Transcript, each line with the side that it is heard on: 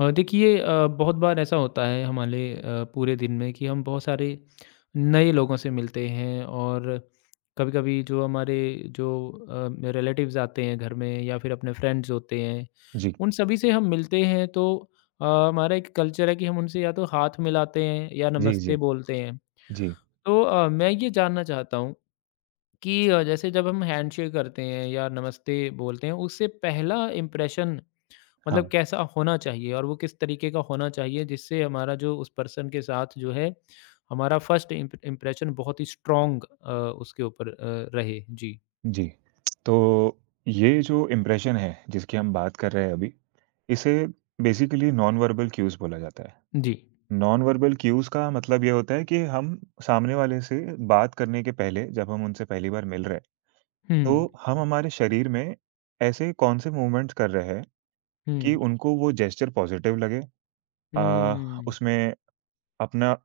left: देखिए बहुत बार ऐसा होता है हमारे पूरे दिन में कि हम बहुत सारे नए लोगों से मिलते हैं और कभी-कभी जो हमारे जो रिलेटिव्स आते हैं घर में या फिर अपने फ्रेंड्स होते हैं
right: जी,
left: उन सभी से हम मिलते हैं तो हमारा एक कल्चर है कि हम उनसे या तो हाथ मिलाते हैं या
right: जी,
left: नमस्ते
right: जी,
left: बोलते हैं।
right: जी,
left: तो मैं ये जानना चाहता हूँ कि जैसे जब हम हैंडशेक करते हैं या नमस्ते बोलते हैं उससे पहला इम्प्रेशन मतलब
right: हाँ,
left: कैसा होना चाहिए और वो किस तरीके का होना चाहिए जिससे हमारा जो उस पर्सन के साथ जो है हमारा फर्स्ट इम्प्रेशन बहुत ही स्ट्रॉन्ग उसके ऊपर रहे। जी।
right: जी। तो ये जो इम्प्रेशन है, जिसकी हम बात कर रहे हैं अभी, इसे बेसिकली नॉन वर्बल क्यूज़ बोला जाता है।
left: जी।
right: नॉन वर्बल क्यूज़ का मतलब ये होता है कि हम सामने वाले से बात करने के पहले, जब हम उनसे पहली बार मिल रहे हैं,
left: हम्म।
right: तो हम हमारे शरीर में ऐसे कौन से मूवमेंट्स कर रहे हैं कि
left: हम्म।
right: उनको वो जेस्चर पॉज़िटिव लगे अ,
left: हम्म।
right: उसमें अपना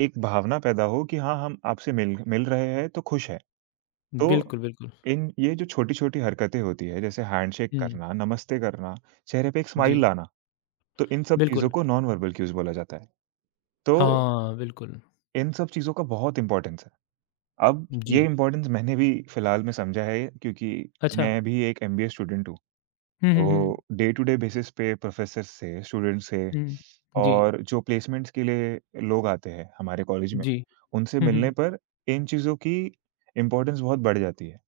right: एक भावना पैदा हो कि हाँ, हम आपसे मिल मिल रहे हैं, तो खुश हैं। तो,
left: बिल्कुल बिल्कुल।
right: इन ये जो छोटी-छोटी हरकतें होती हैं, जैसे हैंडशेक
left: हम्म।
right: करना, नमस्ते करना, चेहरे पे एक स्माइल
left: जी।
right: लाना, तो इन सब चीज़ों
left: बिल्कुल।
right: को नॉन वर्बल क्यूज़ बोला जाता है। तो
left: हाँ बिल्कुल।
right: इन सब चीज़ों का बहुत इम्पोर्टेंस है। अब
left: जी।
right: ये इम्पोर्टेंस मैंने भी फिलहाल में समझा है क्योंकि
left: अच्छा।
right: मैं भी एक एमबीए स्टूडेंट हूँ।
left: हम्म।
right: तो डे टू डे बेसिस पे प्रोफ़ेसर से, स्टूडेंट से
left: हम्म, जी।
right: और जो प्लेसमेंट्स के लिए लोग आते हैं हमारे कॉलेज में,
left: जी।
right: उनसे
left: हम्म।
right: मिलने पर इन चीज़ों की इम्पोर्टेंस बहुत बढ़ जाती है।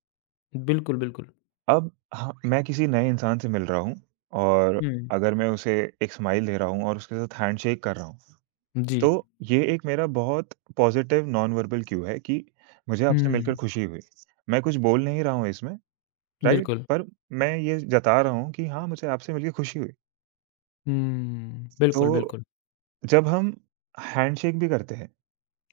left: बिल्कुल बिल्कुल।
right: अब हाँ, मैं किसी नए इंसान से मिल रहा हूँ और
left: हम्म।
right: अगर मैं उसे एक स्माइल दे रहा हूँ और उसके साथ हैंडशेक कर रहा हूँ,
left: जी।
right: तो ये एक मेरा बहुत पॉज़िटिव नॉन वर्बल क्यू है कि मुझे आपसे
left: हम्म।
right: मिलकर खुशी हुई। मैं कुछ बोल नहीं रहा हूँ इसमें, राइट?
left: बिल्कुल।
right: पर मैं ये जता रहा हूँ कि हाँ, मुझे आपसे मिलके खुशी हुई।
left: हम्म। बिल्कुल
right: तो
left: बिल्कुल।
right: जब हम हैंडशेक भी करते हैं,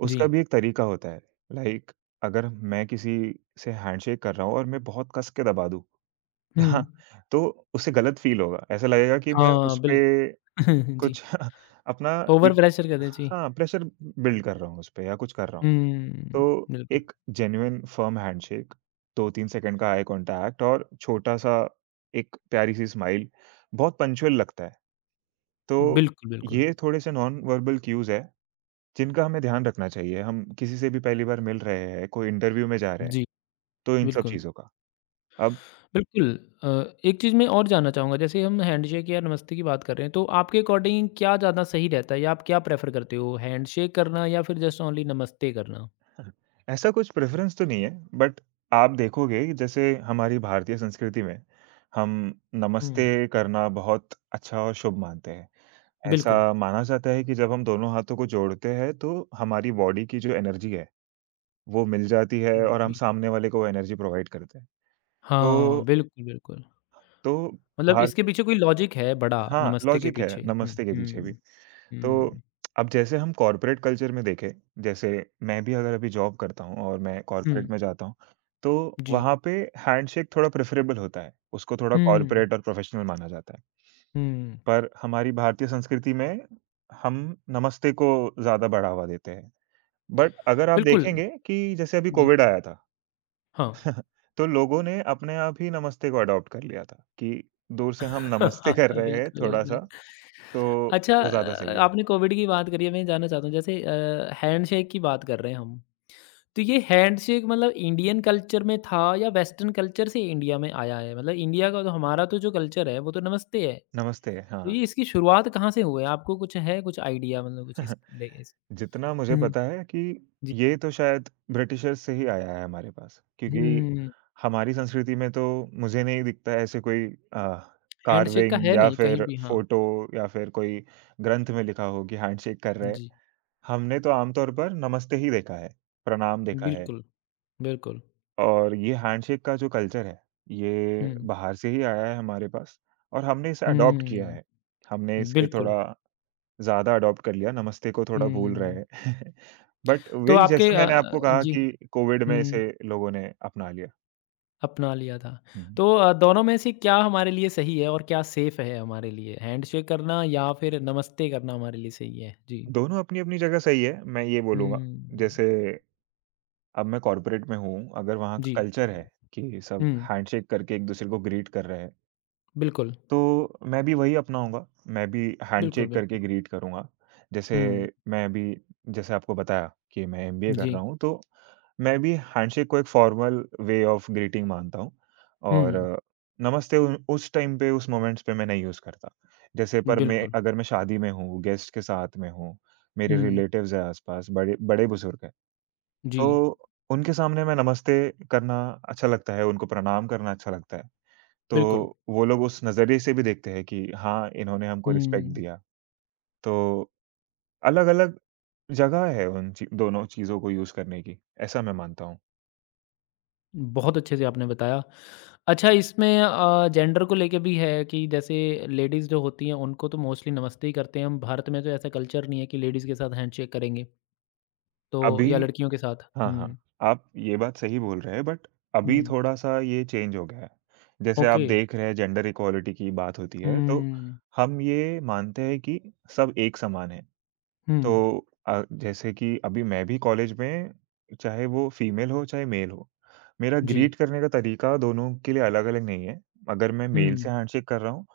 left: जी।
right: उसका भी एक तरीका होता है। लाइक अगर मैं किसी से हैंडशेक कर रहा हूँ और मैं बहुत कस के दबा दूँ,
left: हम्म।
right: हाँ, तो उसे गलत फ़ील होगा। ऐसा लगेगा कि मैं
left: हाँ,
right: उसपे
left: बिल्क जी,
right: कुछ अपना
left: ओवर
right: एक
left: प्रेशर कर दें, जी।
right: हाँ, प्रेशर बिल्ड कर रहा हूँ उसपे या कुछ कर रहा हूँ।
left: हुँ,
right: तो
left: बिल्कुल,
right: एक जेन्युइन फ़र्म हैंडशेक, 2-3 सेकंड का आई कॉन्टैक्ट और छोटा-सा एक प्यारी-सी स्माइल बहुत पंक्चुअल लगता है। तो
left: बिल्कुल, बिल्कुल।
right: ये थोड़े-से नॉन वर्बल क्यूज़ हैं, जिनका हमें ध्यान रखना चाहिए। हम किसी से भी पहली बार मिल रहे हैं, कोई इंटरव्यू में जा रहे हैं,
left: जी,
right: तो इन सब
left: बिल्कुल,
right: चीज़ों का। अब
left: बिल्कुल। अ, एक चीज़ मैं और जानना चाहूँगा, जैसे हम हैंडशेक या नमस्ते की बात कर रहे हैं, तो आपके अकॉर्डिंग क्या ज़्यादा सही रहता है या आप क्या प्रेफ़र करते हो, हैंडशेक करना या फिर जस्ट ओनली नमस्ते करना?
right: ऐसा कुछ प्रेफ़रेंस तो नहीं है, बट आप देखोगे कि जैसे हमारी भारतीय संस्कृति में हम नमस्ते
left: हुँ,
right: करना बहुत अच्छा और शुभ मानते हैं।
left: बिल्कुल,
right: ऐसा माना जाता है कि जब हम दोनों हाथों को जोड़ते हैं तो हमारी बॉडी की जो एनर्जी है, वो मिल जाती है और हम
left: जी।
right: सामने वाले को एनर्जी प्रोवाइड करते हैं।
left: हाँ,
right: तो
left: बिल्कुल, बिल्कुल।
right: तो
left: मतलब
right: भारत
left: इसके पीछे कोई लॉजिक है बड़ा,
right: हाँ,
left: नमस्ते के
right: लॉजिक है
left: पीछे। हुँ,
right: नमस्ते के पीछे भी।
left: हुँ,
right: तो
left: हुँ,
right: अब जैसे हम कॉर्पोरेट कल्चर में देखें, जैसे मैं भी अगर अभी जॉब करता हूँ और मैं
left: हुँ,
right: कॉर्पोरेट में जाता हूँ, तो
left: जी,
right: वहाँ पे हैंडशेक थोड़ा प्रेफ़रेबल होता है, उसको थोड़ा
left: हुँ,
right: कॉर्पोरेट और प्रोफ़ेशनल माना जाता है।
left: हुँ,
right: पर हमारी भारतीय संस्कृति में हम नमस्ते को ज़्यादा बढ़ावा देते हैं। बट अगर आप
left: बिल्कुल,
right: देखेंगे कि जैसे अभी
left: जी।
right: कोविड आया था,
left: हाँ।
right: तो लोगों ने अपने आप ही नमस्ते को अडॉप्ट कर लिया था कि दूर से हम नमस्ते कर रहे हैं
left: बिल्कुल,
right: थोड़ा-सा,
left: बिल्कुल।
right: तो
left: अच्छा
right: वो ज़्यादा सही है।
left: आपने कोविड की बात करी है, मैं ये जानना चाहता हूँ जैसे हैंडशेक की बात कर रहे हैं हम। तो ये हैंडशेक मतलब इंडियन कल्चर में था या वेस्टर्न कल्चर से इंडिया में आया है? मतलब इंडिया का तो हमारा तो जो कल्चर है वो तो नमस्ते है। तो
right: नमस्ते, हाँ।
left: ये इसकी शुरुआत कहाँ से हुई है? आपको कुछ है कुछ आइडिया मतलब कुछ इस ले इस
right: जितना मुझे
left: हुँ,
right: पता है कि
left: जी।
right: ये तो शायद ब्रिटिशर्स से ही आया है हमारे पास, क्योंकि
left: हुँ,
right: हमारी संस्कृति में तो मुझे नहीं दिखता है ऐसे कोई अ,
left: हैंडशेक का
right: कार्विंग
left: है
right: या
left: नहीं कहीं
right: फिर
left: भी हाँ।
right: फ़ोटो या फिर कोई ग्रंथ में लिखा हो कि हैंडशेक कर रहे हैं।
left: जी,
right: हमने तो आमतौर पर नमस्ते ही देखा है, प्रणाम देखा है
left: बिल्कुल, बिल्कुल।
right: और ये हैंडशेक का जो कल्चर है, ये
left: हुँ,
right: बाहर से ही आया है हमारे पास और हमने इसे अडॉप्ट किया
left: हुँ,
right: है। हमने इसे
left: बिल्कुल।
right: थोड़ा ज़्यादा अडॉप्ट कर लिया, नमस्ते को थोड़ा भूल रहे
left: हुँ,
right: हैं। बट
left: तो
right: वही
left: आपके
right: जैसे मैंने आपको कहा
left: जी,
right: कि कोविड में
left: हुँ,
right: इसे लोगों ने अपना लिया।
left: अपना लिया था।
right: हुँ।
left: तो दोनों में से क्या हमारे लिए सही है और क्या सेफ़ है हमारे लिए? हैंडशेक करना या फिर नमस्ते करना हमारे लिए सही है? जी।
right: दोनों अपनी-अपनी जगह सही है, मैं ये बोलूँगा।
left: हुँ,
right: जैसे अब मैं कॉर्पोरेट में हूँ, अगर वहाँ का
left: जी,
right: कल्चर है कि सब
left: हुँ,
right: हैंडशेक करके एक-दूसरे को ग्रीट कर रहे हैं।
left: बिल्कुल,
right: तो मैं भी वही अपनाऊँगा, मैं भी
left: बिल्कुल,
right: हैंडशेक
left: बिल्कुल।
right: करके ग्रीट करूँगा। जैसे
left: हुँ,
right: मैं अभी जैसे आपको बताया कि मैं एमबीए कर
left: जी,
right: रहा हूँ, तो मैं भी हैंडशेक को एक फॉर्मल वे ऑफ ग्रीटिंग मानता हूँ और
left: हुँ,
right: नमस्ते उ उस टाइम पे, उस मोमेंट्स पे मैं नहीं यूज़ करता। जैसे पर मैं
left: बिल्कुल,
right: अगर मैं शादी में हूँ, गेस्ट के साथ में हूँ, मेरे
left: हुँ,
right: रिलेटिव्स हैं आस-पास, बड़े-बुज़ुर्ग हैं,
left: जी,
right: तो उनके सामने मैं नमस्ते करना अच्छा लगता है, उनको प्रणाम करना अच्छा लगता है। तो
left: बिल्कुल,
right: वो लोग उस नज़रिए से भी देखते हैं कि हाँ, इन्होंने हमको रिस्पेक्ट
left: हुँ।
right: दिया। तो अलग-अलग जगह है उन ची दोनों चीज़ों को यूज़ करने की, ऐसा मैं मानता हूँ।
left: बहुत अच्छे से आपने बताया। अच्छा इसमें जेंडर को लेके भी है कि जैसे लेडीज़ जो होती हैं उनको तो मोस्टली नमस्ते ही करते हैं हम, भारत में तो ऐसा कल्चर नहीं है कि लेडीज़ के साथ हैंडशेक करेंगे, तो
right: अभी
left: या लड़कियों के साथ।
right: हाँ, हाँ,
left: हुँ,
right: आप ये बात सही बोल रहे हैं बट
left: हुँ,
right: अभी थोड़ा-सा ये चेंज हो गया है। जैसे आप
left: ओके।
right: देख रहे हैं जेंडर इक्वालिटी की बात होती है, तो
left: हुँ,
right: हम ये मानते हैं कि सब एक समान हैं।
left: हुँ,
right: तो जैसे कि अभी मैं भी कॉलेज में चाहे वो फीमेल हो चाहे मेल हो, मेरा
left: जी।
right: ग्रीट करने का तरीका दोनों के लिए अलग-अलग नहीं है। अगर मैं मेल
left: हुँ,
right: से हैंडशेक कर रहा हूँ,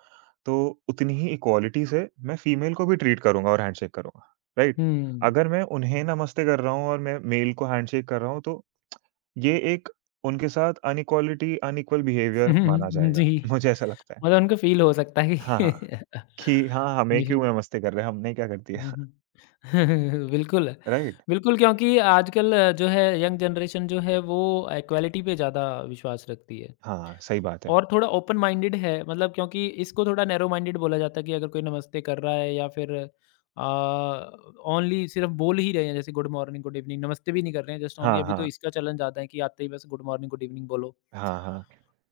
right: तो उतनी ही इक्वालिटी से मैं फीमेल को भी ट्रीट करूँगा और हैंडशेक करूँगा, राइट?
left: हुँ,
right: अगर मैं उन्हें नमस्ते कर रहा हूँ और मैं मेल को हैंडशेक कर रहा हूँ, तो ये एक उनके साथ अनइक्वालिटी अनइक्वल बिहेवियर माना जाएगा,
left: जी,
right: मुझे ऐसा लगता है।
left: मतलब उनको फ़ील हो सकता है
right: हाँ,
left: कि
right: हाँ, कि हाँ, हमें
left: जी।
right: क्यों नमस्ते कर रहे हैं, हमने क्या कर दिया,
left: हुँ, हुँ। बिल्कुल,
right: राइट?
left: बिल्कुल क्योंकि आजकल जो है यंग जनरेशन जो है वो इक्वालिटी पे ज़्यादा विश्वास रखती है
right: हाँ, सही बात है।
left: और थोड़ा ओपन माइंडेड है मतलब क्योंकि इसको थोड़ा नैरो माइंडेड बोला जाता है कि अगर कोई नमस्ते कर रहा है या फिर अ, ओनली सिर्फ बोल ही रहे हैं जैसे गुड मॉर्निंग, गुड इवनिंग, नमस्ते भी नहीं कर रहे हैं जस्ट ओनली
right: हाँ,
left: अभी तो
right: हाँ।
left: इसका चलन ज़्यादा है कि आते ही बस गुड मॉर्निंग, गुड इवनिंग बोलो।
right: हाँ, हाँ।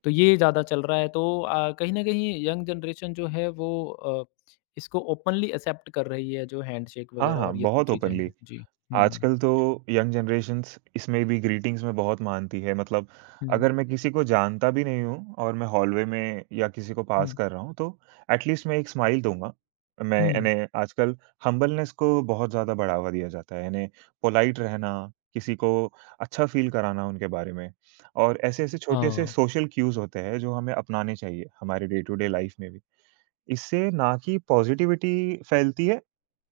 left: तो ये ज़्यादा चल रहा है तो कहीं न कहीं यंग जनरेशन जो है वो इसको ओपनली एक्सेप्ट कर रही है जो हैंडशेक
right: हाँ,
left: वगैरह
right: हाँ,
left: और ये सब
right: बहुत
left: चीज़ें
right: ओपनली।
left: हैं। जी। हुँ,
right: आजकल तो यंग जनरेशन्स इसमें भी ग्रीटिंग्स में बहुत मानती है। मतलब
left: हुँ,
right: अगर मैं किसी को जानता भी नहीं हूँ और मैं हॉलवे में या किसी को पास
left: हुँ,
right: कर रहा हूँ, तो एटलीस्ट मैं एक स्माइल दूँगा। मैं
left: हुँ।
right: यानी आजकल हम्बलनेस को बहुत ज़्यादा बढ़ावा दिया जाता है, यानी पोलाइट रहना, किसी को अच्छा फ़ील कराना उनके बारे में। और ऐसे-ऐसे छोटे से
left: हाँ,
right: सोशल क्यूज़ होते हैं, जो हमें अपनाने चाहिए हमारे डे टू डे लाइफ़ में भी। इससे ना कि पॉज़िटिविटी फैलती है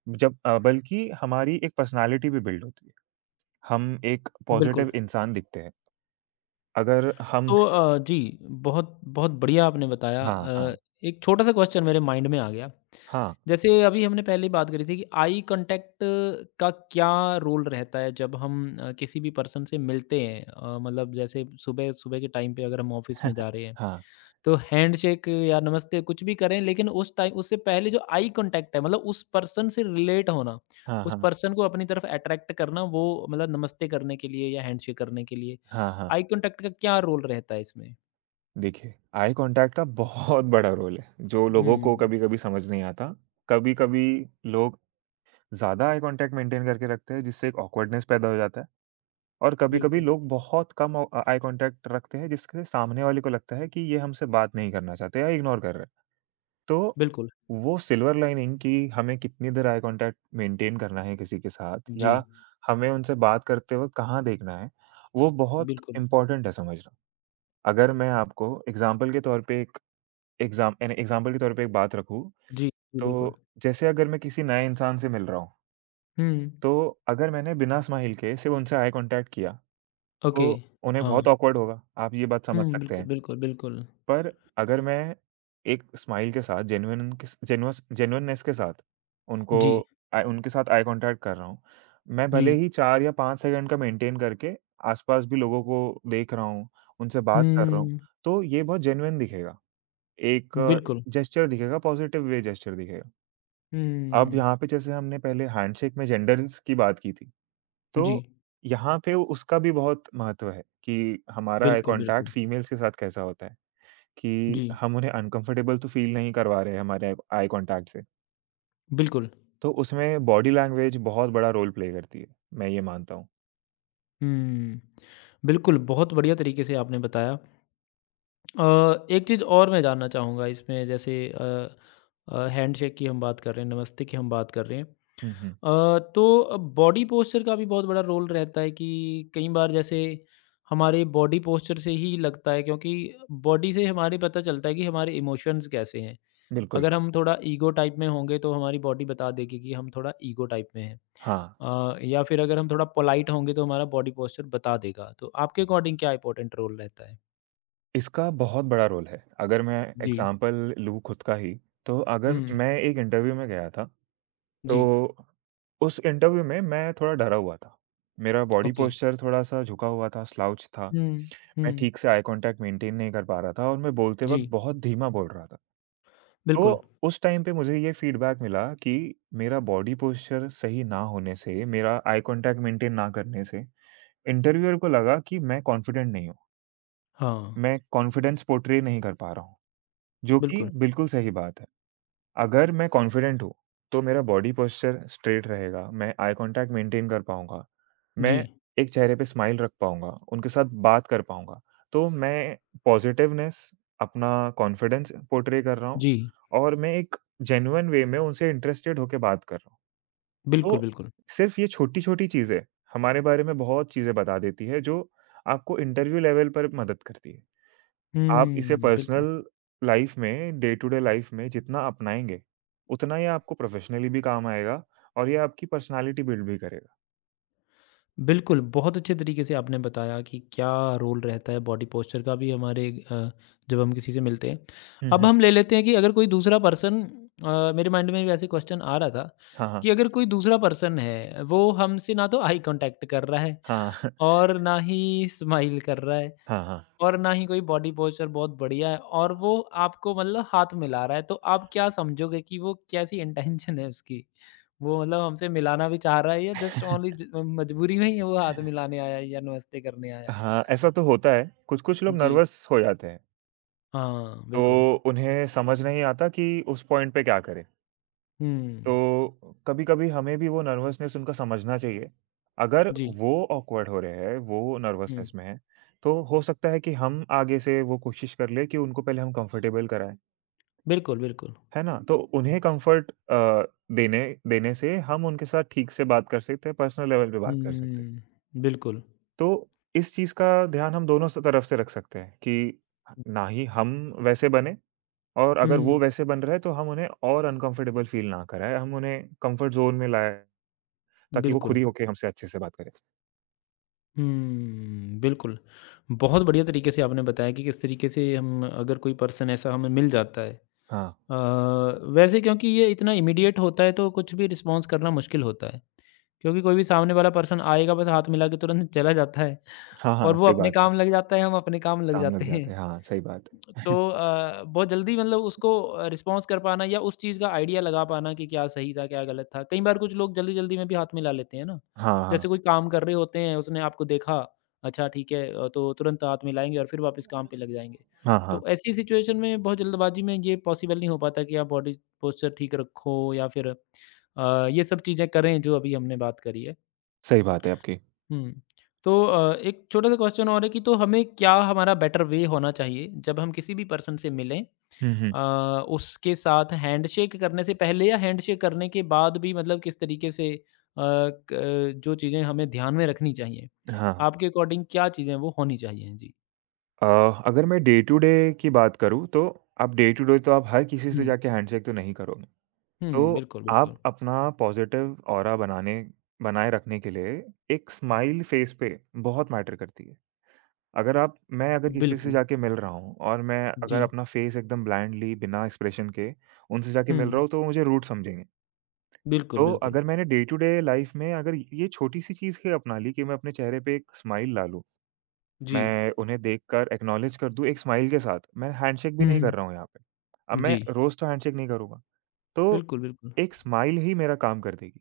right: बल्कि हमारी एक पर्सनैलिटी भी बिल्ड होती है। हम एक
left: बिल्कुल।
right: पॉज़िटिव इंसान दिखते हैं। अगर हम
left: तो जी, बहुत बहुत बढ़िया आपने बताया।
right: हाँ, हाँ,
left: एक छोटा-सा क्वेश्चन मेरे माइंड में आ गया।
right: हाँ।
left: जैसे अभी हमने पहले बात करी थी कि आई कॉन्टैक्ट का क्या रोल रहता है जब हम किसी भी पर्सन से मिलते हैं? मतलब जैसे सुबह सुबह के टाइम पे अगर हम ऑफ़िस में जा रहे हैं
right: हाँ,
left: तो हैंडशेक या नमस्ते कुछ भी करें लेकिन उस टाइम उससे पहले जो आई कांटेक्ट है मतलब उस पर्सन से रिलेट होना,
right: हाँ,
left: उस
right: हाँ,
left: पर्सन को अपनी तरफ अट्रैक्ट करना वो मतलब नमस्ते करने के लिए या हैंडशेक करने के लिए,
right: हाँ, हाँ।
left: आई कांटेक्ट का क्या रोल रहता है इसमें?
right: देखिए, आई कॉन्टैक्ट का बहुत बड़ा रोल है, जो लोगों को
left: हुँ,
right: कभी-कभी समझ नहीं आता। कभी-कभी लोग ज़्यादा आई कॉन्टैक्ट मेंटेन करके रखते हैं, जिससे एक ऑकवर्डनेस पैदा हो जाता है और कभी-कभी
left: बिल्कुल,
right: लोग बहुत कम आई कॉन्टैक्ट रखते हैं, जिसके सामने वाले को लगता है कि ये हमसे बात नहीं करना चाहते या इग्नोर कर रहे हैं। तो
left: बिल्कुल।
right: वो सिल्वर लाइनिंग कि हमें कितनी देर आई कॉन्टैक्ट मेंटेन करना है किसी के साथ या
left: जी,
right: हमें उनसे बात करते वक़्त कहाँ देखना है, वो बहुत
left: बिल्कुल।
right: इम्पोर्टेंट है समझना। अगर मैं आपको एग्ज़ाम्पल के तौर पे एक एग्ज़ाम्पल के तौर पे एक बात रखूँ,
left: जी, जी, बिल्कुल।
right: तो जैसे अगर मैं किसी नए इंसान से मिल रहा हूँ,
left: हुँ,
right: तो अगर मैंने बिना स्माइल के सिर्फ़ उनसे आई कॉन्टैक्ट किया,
left: ओके।
right: तो उन्हें
left: हाँ।
right: बहुत ऑकवर्ड होगा, आप ये बात
left: हुँ,
right: समझ सकते
left: बिल्कुल,
right: हैं।
left: बिल्कुल, बिल्कुल।
right: पर अगर मैं एक स्माइल के साथ जेन्युइननेस के साथ उनको
left: जी,
right: आई उनके साथ आई कॉन्टैक्ट कर रहा हूँ। मैं
left: जी।
right: भले ही 4 या 5 सेकंड का मेंटेन करके आस-पास भी लोगों को देख रहा हूँ, उनसे बात कर रहा हूँ,
left: हुँ,
right: तो ये बहुत जेन्युइन दिखेगा। एक
left: बिल्कुल।
right: जेस्चर दिखेगा, पॉज़िटिव वे जेस्चर दिखेगा। अब
left: हुँ,
right: यहाँ पे जैसे हमने पहले हैंडशेक में जेंडर्स की बात की थी,
left: जी,
right: तो यहाँ पे उसका भी बहुत महत्व है कि हमारा आई
left: बिल्कुल,
right: कॉन्टैक्ट
left: बिल्कुल।
right: फीमेल्स के साथ कैसा होता है। कि
left: जी,
right: हम उन्हें अनकंफर्टेबल तो फ़ील नहीं करवा रहे हैं हमारे आई कॉन्टैक्ट से।
left: बिल्कुल।
right: तो उसमें बॉडी लैंग्वेज बहुत बड़ा रोल प्ले करती है, मैं ये मानता हूँ।
left: हुँ। बिल्कुल, बहुत बढ़िया तरीके से आपने बताया। एक चीज़ और मैं जानना चाहूँगा इसमें जैसे हैंडशेक की हम बात कर रहे हैं, नमस्ते की हम बात कर रहे हैं।
right: हुँ, हुँ।
left: तो बॉडी पोस्चर का भी बहुत बड़ा रोल रहता है कि कई बार जैसे हमारे बॉडी पोस्चर से ही लगता है क्योंकि बॉडी से हमारे पता चलता है कि हमारे इमोशंस कैसे हैं।
right: बिल्कुल।
left: अगर हम थोड़ा ईगो टाइप में होंगे तो हमारी बॉडी बता देगी कि हम थोड़ा ईगो टाइप में हैं
right: हाँ,
left: या फिर अगर हम थोड़ा पोलाइट होंगे तो हमारा बॉडी पोस्चर बता देगा तो आपके अकॉर्डिंग क्या इंपॉर्टेंट रोल रहता है?
right: इसका बहुत बड़ा रोल है। अगर मैं
left: जी।
right: एग्ज़ाम्पल लूँ खुद का ही, तो अगर
left: हुँ,
right: मैं एक इंटरव्यू में गया था,
left: जी,
right: तो उस इंटरव्यू में मैं थोड़ा डरा हुआ था। मेरा बॉडी
left: ओके।
right: पोस्चर थोड़ा-सा झुका हुआ था, स्लाउच था।
left: हुँ,
right: मैं
left: हुँ,
right: ठीक से आई कॉन्टैक्ट मेंटेन नहीं कर पा रहा था और मैं बोलते
left: जी,
right: वक़्त बहुत धीमा बोल रहा था। तो
left: बिल्कुल।
right: उस टाइम पे मुझे ये फीडबैक मिला कि मेरा बॉडी पोस्चर सही ना होने से, मेरा आई कॉन्टैक्ट मेंटेन ना करने से, इंटरव्यूअर को लगा कि मैं कॉन्फिडेंट नहीं हूँ।
left: हाँ,
right: मैं कॉन्फिडेंस पोर्ट्रे नहीं कर पा रहा हूँ, जो कि
left: बिल्कुल।
right: बिल्कुल सही बात है। अगर मैं कॉन्फिडेंट हूँ, तो मेरा बॉडी पोस्चर स्ट्रेट रहेगा, मैं आई कॉन्टैक्ट मेंटेन कर पाऊँगा, मैं
left: जी,
right: एक चेहरे पे स्माइल रख पाऊँगा, उनके साथ बात कर पाऊँगा। तो मैं पॉज़िटिवनेस, अपना कॉन्फिडेंस पोर्ट्रे कर रहा हूँ
left: जी,
right: और मैं एक जेन्युइन वे में उनसे इंटरेस्टेड होके बात कर रहा हूँ।
left: बिल्कुल,
right: तो
left: बिल्कुल।
right: सिर्फ़ ये छोटी-छोटी चीज़ें हमारे बारे में बहुत चीज़ें बता देती है, जो आपको इंटरव्यू लेवल पर मदद करती है। आप इसे
left: हुँ, बिल्कुल।
right: पर्सनल लाइफ में, डे टू डे लाइफ में जितना अपनाएँगे, उतना ये आपको प्रोफ़ेशनली भी काम आएगा और ये आपकी पर्सनैलिटी बिल्ड भी करेगा।
left: बिल्कुल, बहुत अच्छे तरीके से आपने बताया कि क्या रोल रहता है बॉडी पोस्चर का भी हमारे अ, जब हम किसी से मिलते हैं।
right: हुँ,
left: अब
right: हुँ।
left: हम ले लेते हैं कि अगर कोई दूसरा पर्सन मेरे माइंड में भी ऐसे क्वेश्चन आ रहा था
right: हाँ, हाँ।
left: कि अगर कोई दूसरा पर्सन है, वो हमसे ना तो आई कॉन्टैक्ट कर रहा है
right: हाँ,
left: और ना ही स्माइल कर रहा है
right: हाँ, हाँ।
left: और ना ही कोई बॉडी पोस्चर बहुत बढ़िया है और वो आपको मतलब हाथ मिला रहा है, तो आप क्या समझोगे कि वो कैसी इंटेंशन है उसकी? वो मतलब हमसे मिलाना भी चाह रहा है या जस्ट ओनली ज मजबूरी में ही है वो हाथ मिलाने आया है या नमस्ते करने आया है?
right: हाँ, ऐसा तो होता है। कुछ-कुछ लोग
left: जी।
right: नर्वस हो जाते हैं,
left: हाँ, बिल्कुल।
right: तो उन्हें समझ नहीं आता कि उस पॉइंट पे क्या करें।
left: हुँ।
right: तो कभी-कभी हमें भी वो नर्वसनेस उनका समझना चाहिए। अगर
left: जी।
right: वो ऑकवर्ड हो रहे हैं, वो
left: हुँ।
right: नर्वसनेस में हैं, तो हो सकता है कि हम आगे से वो कोशिश कर लें कि उनको पहले हम कंफर्टेबल कराएँ।
left: बिल्कुल, बिल्कुल।
right: है ना? तो उन्हें कम्फ़र्ट देने देने से हम उनके साथ ठीक से बात कर सकते हैं, पर्सनल लेवल पे बात कर सकते हैं।
left: हुँ, बिल्कुल।
right: तो इस चीज़ का ध्यान हम दोनों स तरफ से रख सकते हैं कि ना ही हम वैसे बने और अगर
left: हुँ,
right: वो वैसे बन रहे हैं तो हम उन्हें और अनकम्फ़र्टेबल फ़ील ना कराएँ, हम उन्हें कम्फ़र्ट ज़ोन में लाएँ ताकि वो खुद
left: बिल्कुल।
right: ही होके हमसे अच्छे से बात करें।
left: हुँ, बिल्कुल। बहुत बढ़िया तरीके से आपने बताया कि किस तरीके से हम अगर कोई पर्सन ऐसा हमें मिल जाता है।
right: हाँ।
left: वैसे क्योंकि ये इतना इमीडिएट होता है तो कुछ भी रिस्पॉन्स करना मुश्किल होता है। क्योंकि कोई भी सामने वाला पर्सन आएगा बस हाथ मिला के तुरंत चला जाता है
right: हाँ, हाँ,
left: और वो
right: सही
left: अपने
right: बात है।
left: काम लग जाता है, हम अपने काम लग
right: काम लग
left: जाते हैं।
right: जाते हैं। हाँ, सही बात है।
left: तो बहुत जल्दी मतलब उसको रिस्पॉन्स कर पाना या उस चीज़ का आइडिया लगा पाना कि क्या सही था, क्या गलत था। कई बार कुछ लोग जल्दी-जल्दी में भी हाथ मिला लेते हैं ना,
right: हाँ, हाँ।
left: जैसे कोई काम कर रहे होते हैं, उसने आपको देखा, अच्छा ठीक है तो तुरंत हाथ मिलाएँगे और फिर वापस काम पे लग जाएँगे।
right: हाँ,
left: तो
right: हाँ।
left: ऐसी सिचुएशन में बहुत जल्दबाज़ी में ये पॉसिबल नहीं हो पाता कि आप बॉडी पोस्चर ठीक रखो या फिर ये सब चीज़ें करें जो अभी हमने बात करी है।
right: सही बात है आपकी।
left: हुँ। तो एक छोटा-सा क्वेश्चन और है कि तो हमें क्या हमारा बेटर वे होना चाहिए जब हम किसी भी पर्सन से मिलें?
right: हुँ, हुँ।
left: अ, उसके साथ हैंडशेक करने से पहले या हैंडशेक करने के बाद भी मतलब किस तरीके से जो चीज़ें हमें ध्यान में रखनी चाहिए?
right: हाँ, हाँ।
left: आपके अकॉर्डिंग क्या चीज़ें वो होनी चाहिए? जी।
right: अ, अगर मैं डे टू डे की बात करूँ तो आप डे टू डे तो आप हर किसी से
left: हुँ,
right: जाके हैंडशेक तो नहीं करोगे। तो
left: हुँ, बिल्कुल,
right: आप
left: बिल्कुल।
right: अपना पॉज़िटिव ऑरा बनाने बनाए रखने के लिए एक स्माइल फ़ेस पे बहुत मैटर करती है। अगर आप मैं अगर किसी से
left: बिल्कुल,
right: जाके मिल रहा हूँ और मैं
left: जी।
right: अगर अपना फ़ेस एकदम ब्लैंडली बिना एक्सप्रेशन के उनसे जाके मिल
left: हुँ,
right: रहा हूँ तो मुझे रूड समझेंगे।
left: बिल्कुल,
right: तो
left: बिल्कुल।
right: अगर मैंने डे टू डे लाइफ़ में अगर ये छोटी-सी चीज़ ही अपना ली कि मैं अपने चेहरे पे एक स्माइल ला लूँ।
left: जी।
right: मैं उन्हें देखकर एक्नॉलेज कर दूँ एक स्माइल के साथ, मैं हैंडशेक भी
left: हुँ,
right: नहीं कर
left: हुँ।
right: रहा हूँ यहाँ पे। अब
left: जी,
right: मैं रोज़ तो हैंडशेक नहीं करूँगा, तो
left: बिल्कुल, बिल्कुल।
right: एक स्माइल ही मेरा काम कर देगी,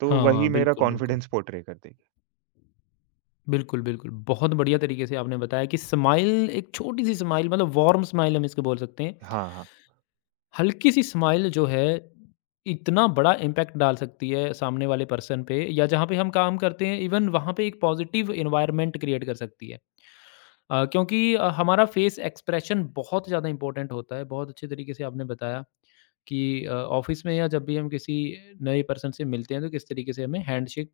right: तो
left: हाँ,
right: वही मेरा
left: बिल्कुल, बिल्कुल।
right: कॉन्फिडेंस पोर्ट्रे कर देगी।
left: बिल्कुल, बिल्कुल। बहुत बढ़िया तरीके से आपने बताया कि स्माइल एक छोटी-सी स्माइल मतलब वार्म स्माइल हम इसको बोल सकते हैं।
right: हाँ, हाँ।
left: हल्की-सी स्माइल जो है इतना बड़ा इम्पैक्ट डाल सकती है सामने वाले पर्सन पे या जहाँ पे हम काम करते हैं इवन वहाँ पे एक पॉजिटिव एनवायरनमेंट क्रिएट कर सकती है। क्योंकि हमारा फेस एक्सप्रेशन बहुत ज़्यादा इम्पोर्टेंट होता है। बहुत अच्छे तरीके से आपने बताया कि ऑफ़िस में या जब भी हम किसी नए पर्सन से मिलते हैं तो किस तरीके से हमें हैंडशेक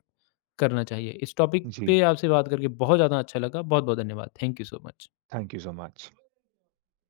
left: करना चाहिए। इस टॉपिक
right: जी,
left: पे आपसे बात करके बहुत ज़्यादा अच्छा लगा। बहुत-बहुत धन्यवाद। Thank you so much.
right: Thank you so much.